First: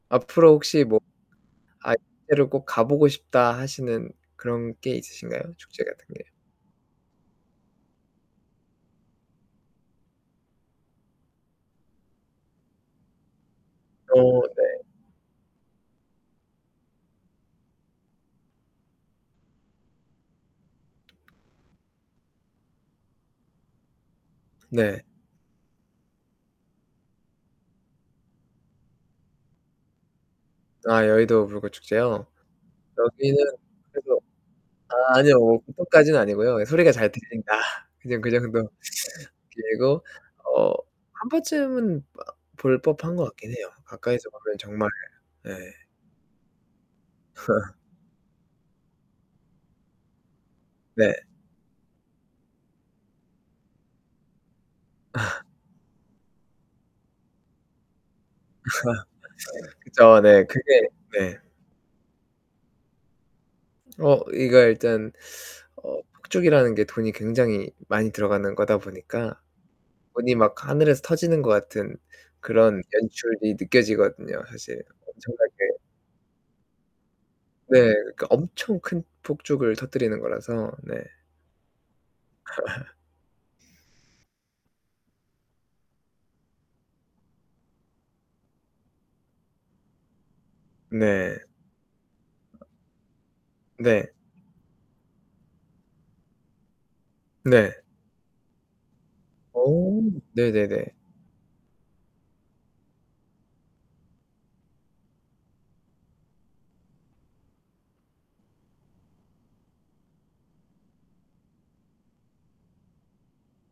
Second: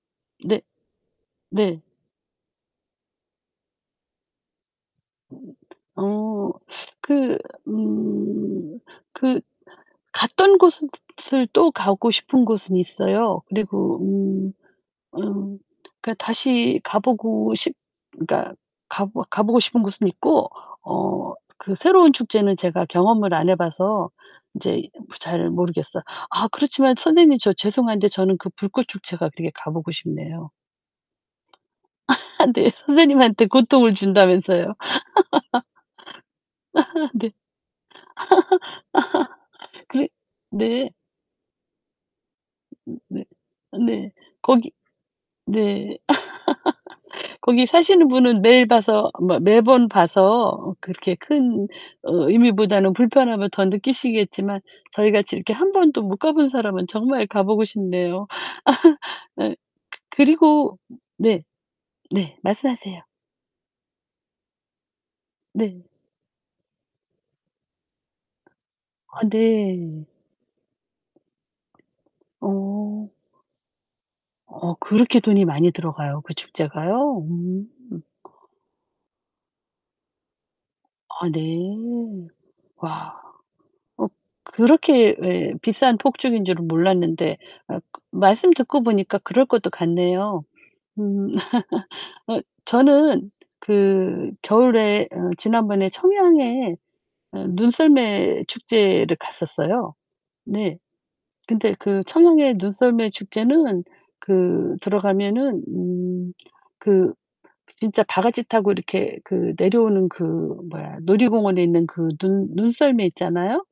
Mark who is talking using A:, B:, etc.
A: 앞으로
B: 네.
A: 혹시 뭐
B: 네.
A: '아, [unintelligible] 로 꼭 가 보고 싶다.' 하시는 그런 게 있으신가요? 축제 같은 게.
B: 어. 그 음. 그 갔던 곳은 을 또 가고 싶은 곳은 있어요. 그리고
A: 어,
B: 음
A: 네.
B: 음, 그니까 다시 가 보고 싶 그니까 가 보 가 보고 싶은 곳은 있고. 어, 그 새로운 축제는 제가 경험을 안 해 봐서 인제
A: 네.
B: 잘 모르겠어요. 아 그렇지만 선생님, 저 죄송한데 저는 그 불꽃 축제가 되게 가 보고 싶네요.
A: 아, 여의도 불꽃 축제요?
B: 아, 네.
A: 여기는
B: 선생님한테 고통을
A: 그래도
B: 준다면서요.
A: 아, 아니요. 뭐 고통까지는 아니고요. 소리가 잘
B: 네.
A: 들린다. 그냥 그 정도. 그리고
B: 그래
A: 어
B: 네.
A: 1 번쯤은 어 볼
B: 음
A: 법한
B: 네.
A: 것 같긴 해요.
B: 네.
A: 가까이서 보면
B: 거기
A: 정말 네.
B: 네. 거기 사시는 분은 매일 봐서 뭐 매번 봐서 어
A: 네.
B: 그렇게 큰 어 의미보다는 불편함을 더 느끼시겠지만 저희같이 이렇게 1 번도 못 가본 사람은 정말 가 보고 싶네요. 네. 그
A: 그죠. 네.
B: 그리고
A: 그게 네.
B: 네. 네. 말씀하세요.
A: 어, 이게 일단
B: 네.
A: 어, 폭죽이라는 게 돈이 굉장히 많이 들어가는 거다
B: 아
A: 보니까
B: 네.
A: 돈이 막 하늘에서 터지는 것 같은 그런
B: 어.
A: 연출이 느껴지거든요,
B: 어,
A: 사실.
B: 그렇게 돈이 많이
A: 엄청나게.
B: 들어가요? 그 축제가요? 음.
A: 네, 그 엄청 큰 폭죽을 터뜨리는 거라서. 네.
B: 아, 네. 와. 어, 그렇게 예 비싼 폭죽인 줄은 몰랐는데 아 말씀 듣고 보니까 그럴 것도 같네요. 음.
A: 네.
B: 어, 저는
A: 네.
B: 그 겨울에 어 지난번에 청양에 어
A: 네.
B: 눈썰매 축제를 갔었어요.
A: 어.
B: 네.
A: 네네네.
B: 근데 그 청양의 눈썰매 축제는 그 들어가면은 음 그 진짜 바가지 타고 이렇게 그 내려오는 그 뭐야. 놀이공원에 있는 그 눈 눈썰매 있잖아요?